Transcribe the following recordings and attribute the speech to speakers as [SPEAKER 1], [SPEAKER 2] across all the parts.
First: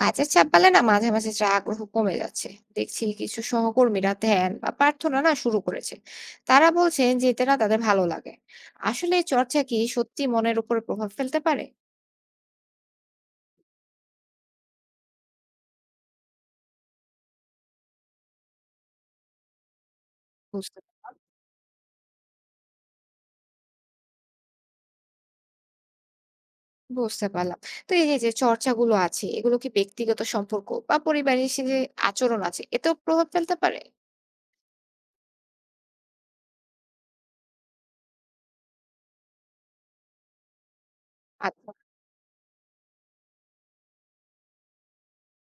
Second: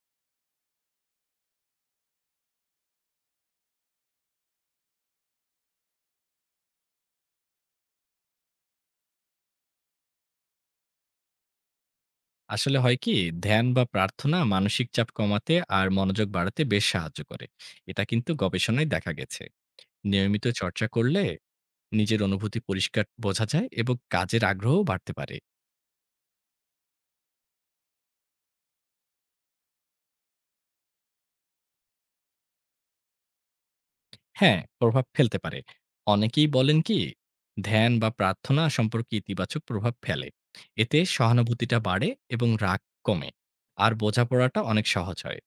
[SPEAKER 1] কাজের চাপ বাড়লে না মাঝে মাঝে যা আগ্রহ কমে যাচ্ছে। দেখছি কিছু সহকর্মীরা ধ্যান বা প্রার্থনা না শুরু করেছে। তারা বলছেন যে এতে না তাদের ভালো লাগে। আসলে এই চর্চা কি সত্যি মনের উপর প্রভাব ফেলতে পারে?
[SPEAKER 2] আসলে হয় কি, ধ্যান বা প্রার্থনা মানসিক চাপ কমাতে আর মনোযোগ বাড়াতে বেশ সাহায্য করে। এটা কিন্তু গবেষণায় দেখা গেছে। নিয়মিত
[SPEAKER 1] বুঝতে
[SPEAKER 2] চর্চা
[SPEAKER 1] পারলাম।
[SPEAKER 2] করলে নিজের অনুভূতি পরিষ্কার বোঝা যায় এবং কাজের আগ্রহ বাড়তে পারে।
[SPEAKER 1] বুঝতে পারলাম। তো এই যে যে চর্চাগুলো আছে এগুলো কি ব্যক্তিগত সম্পর্ক বা পরিবারের সে যে আচরণ আছে এতেও প্রভাব ফেলতে পারে?
[SPEAKER 2] হ্যাঁ, প্রভাব ফেলতে পারে। অনেকেই বলেন কি, ধ্যান বা প্রার্থনা সম্পর্কে ইতিবাচক প্রভাব ফেলে। এতে
[SPEAKER 1] আচ্ছা,
[SPEAKER 2] সহানুভূতিটা বাড়ে এবং রাগ কমে, আর বোঝাপড়াটা অনেক সহজ হয়।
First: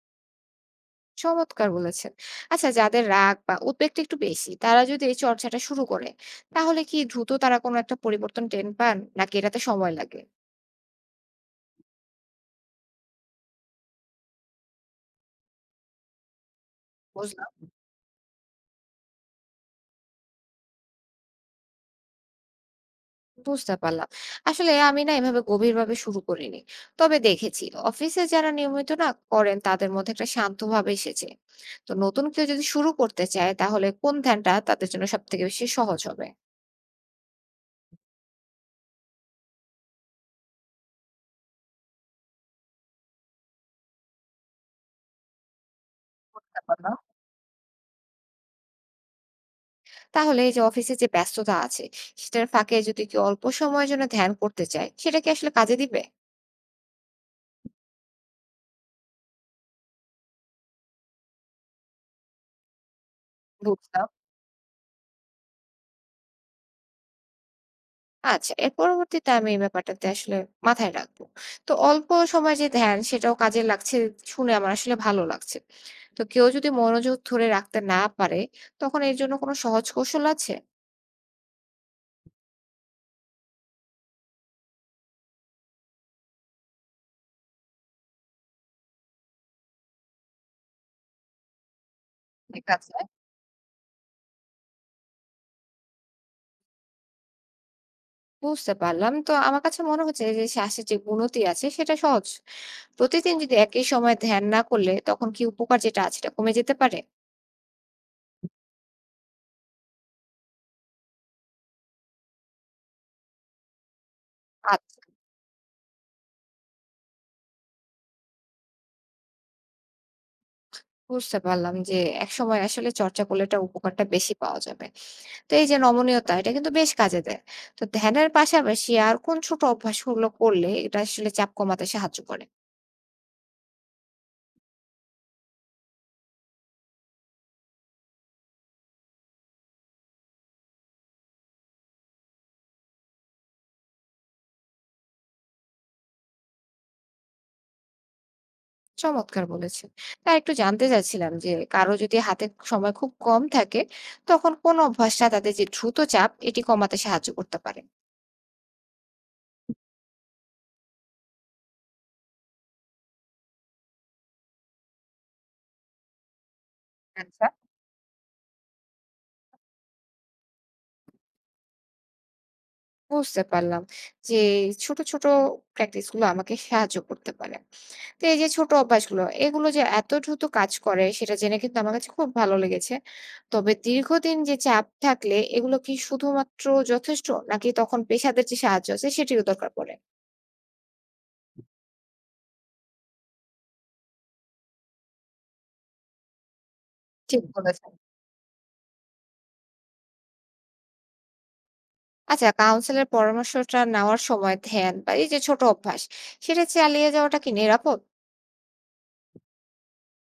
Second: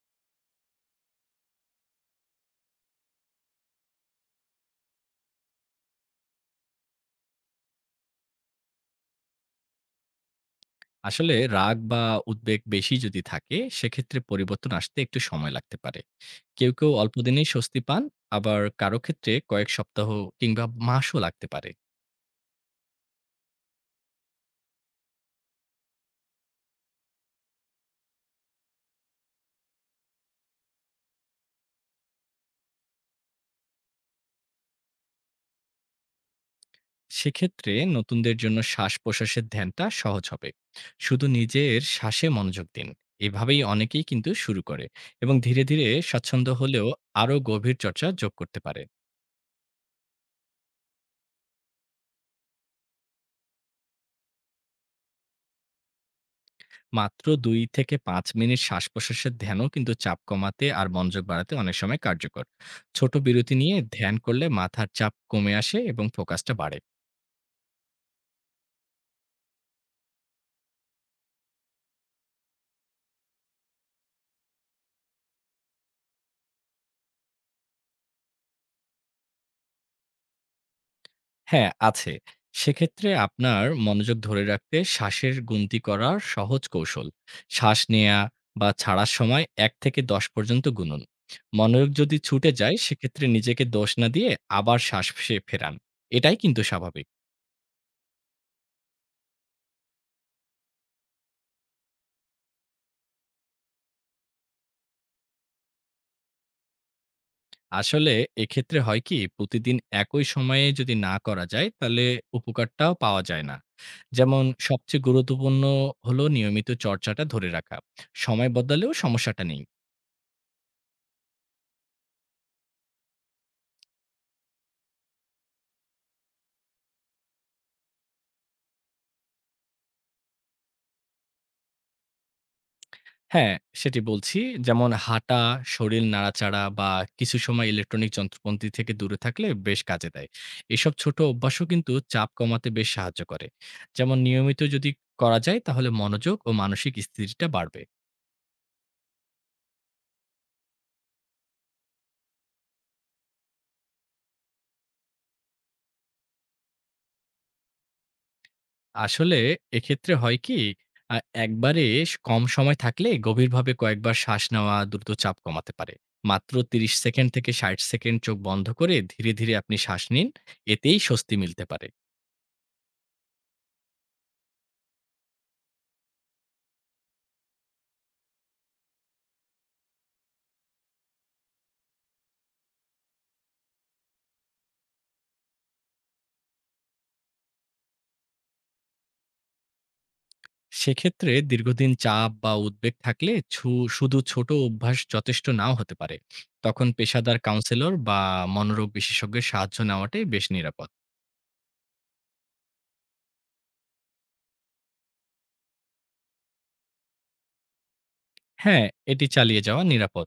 [SPEAKER 1] চমৎকার বলেছেন। আচ্ছা, যাদের রাগ বা উদ্বেগটা একটু বেশি তারা যদি এই চর্চাটা শুরু করে তাহলে কি দ্রুত তারা কোনো একটা পরিবর্তন টের পান নাকি এটাতে সময় লাগে?
[SPEAKER 2] আসলে রাগ বা উদ্বেগ বেশি যদি থাকে, সেক্ষেত্রে পরিবর্তন আসতে একটু সময় লাগতে পারে। কেউ কেউ অল্প
[SPEAKER 1] বুঝলাম।
[SPEAKER 2] দিনেই স্বস্তি পান, আবার কারো ক্ষেত্রে কয়েক সপ্তাহ কিংবা মাসও লাগতে পারে।
[SPEAKER 1] বুঝতে পারলাম। আসলে আমি না এভাবে গভীরভাবে শুরু করিনি। তবে দেখেছি অফিসে যারা নিয়মিত না করেন তাদের মধ্যে একটা শান্ত ভাব এসেছে। তো নতুন কেউ যদি শুরু করতে চায় তাহলে কোন ধ্যানটা তাদের জন্য সবথেকে বেশি সহজ হবে?
[SPEAKER 2] সেক্ষেত্রে নতুনদের জন্য শ্বাস-প্রশ্বাসের ধ্যানটা সহজ হবে। শুধু নিজের শ্বাসে মনোযোগ দিন। এভাবেই অনেকেই কিন্তু শুরু করে এবং ধীরে ধীরে স্বচ্ছন্দ
[SPEAKER 1] বুঝতে
[SPEAKER 2] হলেও
[SPEAKER 1] পারলাম।
[SPEAKER 2] আরও গভীর চর্চা যোগ করতে পারে।
[SPEAKER 1] তাহলে এই যে অফিসে যে ব্যস্ততা আছে সেটার ফাঁকে যদি কেউ অল্প সময়ের জন্য ধ্যান করতে চায় সেটা কি আসলে কাজে দিবে?
[SPEAKER 2] মাত্র ২ থেকে ৫ মিনিট শ্বাস-প্রশ্বাসের ধ্যানও কিন্তু চাপ কমাতে আর মনোযোগ বাড়াতে অনেক সময় কার্যকর। ছোট বিরতি নিয়ে
[SPEAKER 1] বুঝলাম।
[SPEAKER 2] ধ্যান করলে মাথার চাপ কমে আসে এবং ফোকাসটা বাড়ে।
[SPEAKER 1] আচ্ছা, এর পরবর্তীতে আমি এই ব্যাপারটাতে আসলে মাথায় রাখবো। তো অল্প সময় যে ধ্যান সেটাও কাজে লাগছে শুনে আমার আসলে ভালো লাগছে। তো কেউ যদি মনোযোগ ধরে রাখতে না পারে, তখন এর জন্য কোনো সহজ কৌশল আছে?
[SPEAKER 2] হ্যাঁ, আছে। সেক্ষেত্রে আপনার মনোযোগ ধরে রাখতে শ্বাসের গুনতি করার সহজ কৌশল। শ্বাস নেয়া বা ছাড়ার সময় ১ থেকে ১০ পর্যন্ত গুনুন। মনোযোগ যদি ছুটে
[SPEAKER 1] ঠিক
[SPEAKER 2] যায়,
[SPEAKER 1] আছে।
[SPEAKER 2] সেক্ষেত্রে নিজেকে দোষ না দিয়ে আবার শ্বাস সে ফেরান। এটাই কিন্তু স্বাভাবিক।
[SPEAKER 1] বুঝতে পারলাম। তো আমার কাছে মনে হচ্ছে যে শ্বাসের যে গুণতি আছে সেটা সহজ। প্রতিদিন যদি একই সময় ধ্যান না করলে তখন কি উপকার যেটা আছে সেটা কমে যেতে পারে?
[SPEAKER 2] আসলে এক্ষেত্রে হয় কি, প্রতিদিন একই সময়ে যদি না করা যায় তাহলে উপকারটাও পাওয়া যায় না। যেমন
[SPEAKER 1] আচ্ছা।
[SPEAKER 2] সবচেয়ে গুরুত্বপূর্ণ হলো নিয়মিত চর্চাটা ধরে রাখা। সময় বদলালেও সমস্যাটা নেই।
[SPEAKER 1] বুঝতে পারলাম যে একসময় আসলে চর্চা করলে এটা উপকারটা বেশি পাওয়া যাবে। তো এই যে নমনীয়তা এটা কিন্তু বেশ কাজে দেয়। তো ধ্যানের পাশাপাশি আর কোন ছোট অভ্যাসগুলো করলে এটা আসলে চাপ কমাতে সাহায্য করে?
[SPEAKER 2] হ্যাঁ, সেটি বলছি। যেমন হাঁটা, শরীর নাড়াচাড়া বা কিছু সময় ইলেকট্রনিক যন্ত্রপন্থী থেকে দূরে থাকলে বেশ কাজে দেয়। এসব ছোট অভ্যাসও কিন্তু চাপ কমাতে বেশ সাহায্য করে। যেমন নিয়মিত যদি করা যায় তাহলে মনোযোগ ও মানসিক স্থিতিটা বাড়বে।
[SPEAKER 1] চমৎকার বলেছেন। তা একটু জানতে চাচ্ছিলাম যে কারো যদি হাতে সময় খুব কম থাকে, তখন কোন অভ্যাসটা তাদের যে দ্রুত চাপ এটি কমাতে সাহায্য করতে পারে?
[SPEAKER 2] আসলে এক্ষেত্রে হয় কি, আ একবারে কম সময় থাকলে গভীরভাবে কয়েকবার শ্বাস নেওয়া দ্রুত চাপ কমাতে পারে। মাত্র ৩০ সেকেন্ড
[SPEAKER 1] আচ্ছা।
[SPEAKER 2] থেকে ৬০ সেকেন্ড চোখ বন্ধ করে ধীরে ধীরে আপনি শ্বাস নিন। এতেই স্বস্তি মিলতে পারে।
[SPEAKER 1] বুঝতে পারলাম যে ছোট, ছোট প্র্যাকটিস গুলো আমাকে সাহায্য করতে পারে। তো এই যে ছোট অভ্যাসগুলো, এগুলো যে এত দ্রুত কাজ করে সেটা জেনে কিন্তু আমার কাছে খুব ভালো লেগেছে। তবে দীর্ঘদিন যে চাপ থাকলে এগুলো কি শুধুমাত্র যথেষ্ট নাকি তখন পেশাদার যে সাহায্য আছে সেটিরও দরকার পড়ে?
[SPEAKER 2] সেক্ষেত্রে দীর্ঘদিন চাপ বা উদ্বেগ থাকলে শুধু ছোট অভ্যাস যথেষ্ট নাও হতে পারে। তখন পেশাদার
[SPEAKER 1] ঠিক বলেছেন।
[SPEAKER 2] কাউন্সিলর বা মনোরোগ বিশেষজ্ঞের সাহায্য নেওয়াটাই বেশ নিরাপদ।
[SPEAKER 1] আচ্ছা, কাউন্সিলের পরামর্শটা নেওয়ার সময় ধ্যান বা এই যে ছোট অভ্যাস সেটা চালিয়ে যাওয়াটা কি নিরাপদ?
[SPEAKER 2] হ্যাঁ, এটি চালিয়ে যাওয়া নিরাপদ।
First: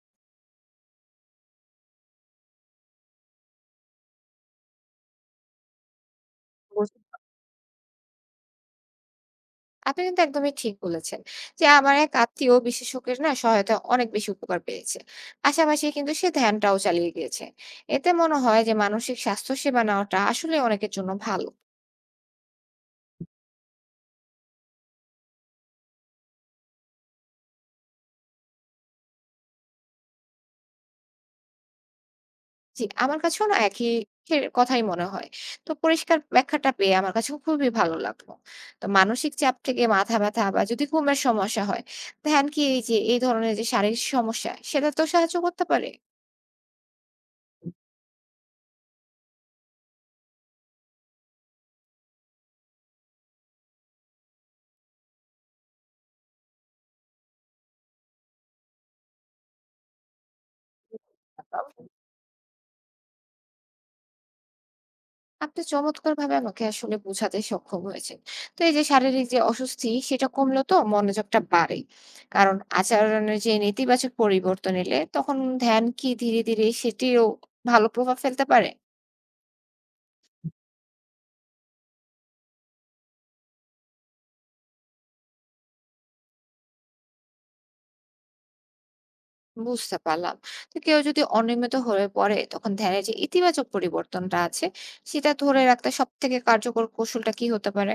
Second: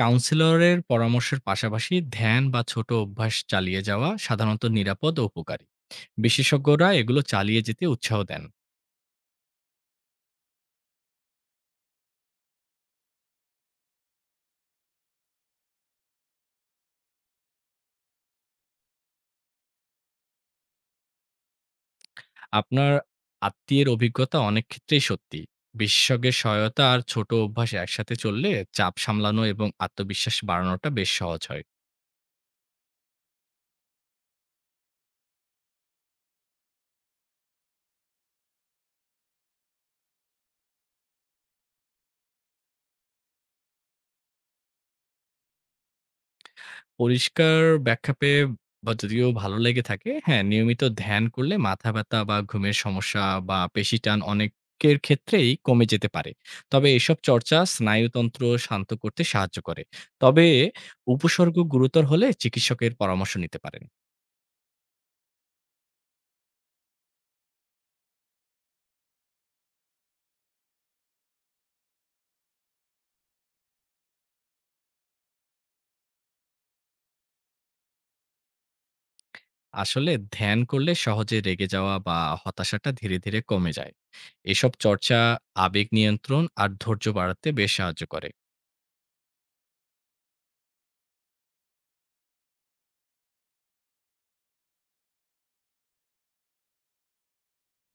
[SPEAKER 2] কাউন্সিলরের পরামর্শের পাশাপাশি ধ্যান বা ছোট অভ্যাস চালিয়ে যাওয়া সাধারণত নিরাপদ ও উপকারী। বিশেষজ্ঞরা
[SPEAKER 1] বুঝ-
[SPEAKER 2] এগুলো চালিয়ে যেতে উৎসাহ দেন।
[SPEAKER 1] আপনি কিন্তু একদমই ঠিক বলেছেন। যে আমার এক আত্মীয় বিশেষজ্ঞের না সহায়তা অনেক বেশি উপকার পেয়েছে। পাশাপাশি কিন্তু সে ধ্যানটাও চালিয়ে গিয়েছে। এতে মনে হয় যে মানসিক স্বাস্থ্য সেবা নেওয়াটা আসলে অনেকের জন্য ভালো।
[SPEAKER 2] আপনার আত্মীয়ের অভিজ্ঞতা অনেক ক্ষেত্রেই সত্যি। বিশেষজ্ঞের সহায়তা আর ছোট অভ্যাস একসাথে চললে চাপ সামলানো এবং আত্মবিশ্বাস বাড়ানোটা বেশ সহজ হয়।
[SPEAKER 1] জি, আমার কাছেও না একই কথাই মনে হয়। তো পরিষ্কার ব্যাখ্যাটা পেয়ে আমার কাছেও খুবই ভালো লাগলো। তো মানসিক চাপ থেকে মাথা ব্যথা বা যদি ঘুমের সমস্যা হয়, ধ্যান কি এই যে এই ধরনের যে শারীরিক সমস্যা সেটাতেও সাহায্য করতে পারে?
[SPEAKER 2] পরিষ্কার ব্যাখ্যা পেয়ে বা যদিও ভালো লেগে থাকে, হ্যাঁ, নিয়মিত ধ্যান করলে মাথা ব্যথা বা ঘুমের সমস্যা বা পেশি টান অনেকের ক্ষেত্রেই কমে যেতে পারে। তবে এসব চর্চা স্নায়ুতন্ত্র শান্ত করতে সাহায্য করে। তবে উপসর্গ গুরুতর হলে চিকিৎসকের পরামর্শ নিতে পারেন।
[SPEAKER 1] আপনি চমৎকারভাবে আমাকে আসলে বোঝাতে সক্ষম হয়েছেন। তো এই যে শারীরিক যে অস্বস্তি সেটা কমলেও তো মনোযোগটা বাড়ে। কারণ আচরণের যে নেতিবাচক পরিবর্তন এলে তখন ধ্যান কি ধীরে, ধীরে সেটিও ভালো প্রভাব ফেলতে পারে?
[SPEAKER 2] আসলে ধ্যান করলে সহজে রেগে যাওয়া বা হতাশাটা ধীরে ধীরে কমে যায়। এসব চর্চা আবেগ নিয়ন্ত্রণ আর ধৈর্য বাড়াতে বেশ সাহায্য করে।
[SPEAKER 1] বুঝতে পারলাম। তো কেউ যদি অনিয়মিত হয়ে পড়ে তখন ধ্যানের যে ইতিবাচক পরিবর্তনটা আছে সেটা ধরে রাখতে সবথেকে কার্যকর কৌশলটা কি হতে পারে?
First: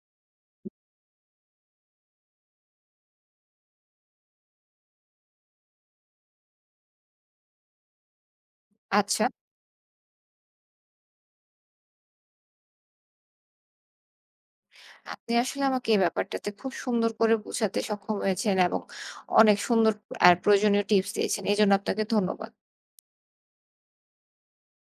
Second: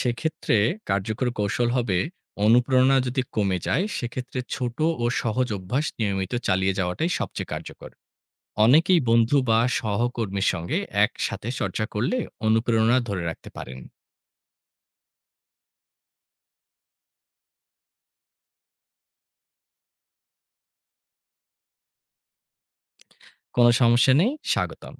[SPEAKER 2] সেক্ষেত্রে কার্যকর কৌশল হবে, অনুপ্রেরণা যদি কমে যায় সেক্ষেত্রে ছোট ও সহজ অভ্যাস নিয়মিত চালিয়ে যাওয়াটাই সবচেয়ে কার্যকর। অনেকেই
[SPEAKER 1] আচ্ছা,
[SPEAKER 2] বন্ধু বা সহকর্মীর সঙ্গে একসাথে চর্চা করলে অনুপ্রেরণা ধরে রাখতে পারেন।
[SPEAKER 1] আপনি আসলে আমাকে এই ব্যাপারটাতে খুব সুন্দর করে বোঝাতে সক্ষম হয়েছেন এবং অনেক সুন্দর আর প্রয়োজনীয় টিপস দিয়েছেন। এজন্য আপনাকে ধন্যবাদ।
[SPEAKER 2] কোনো সমস্যা নেই, স্বাগতম।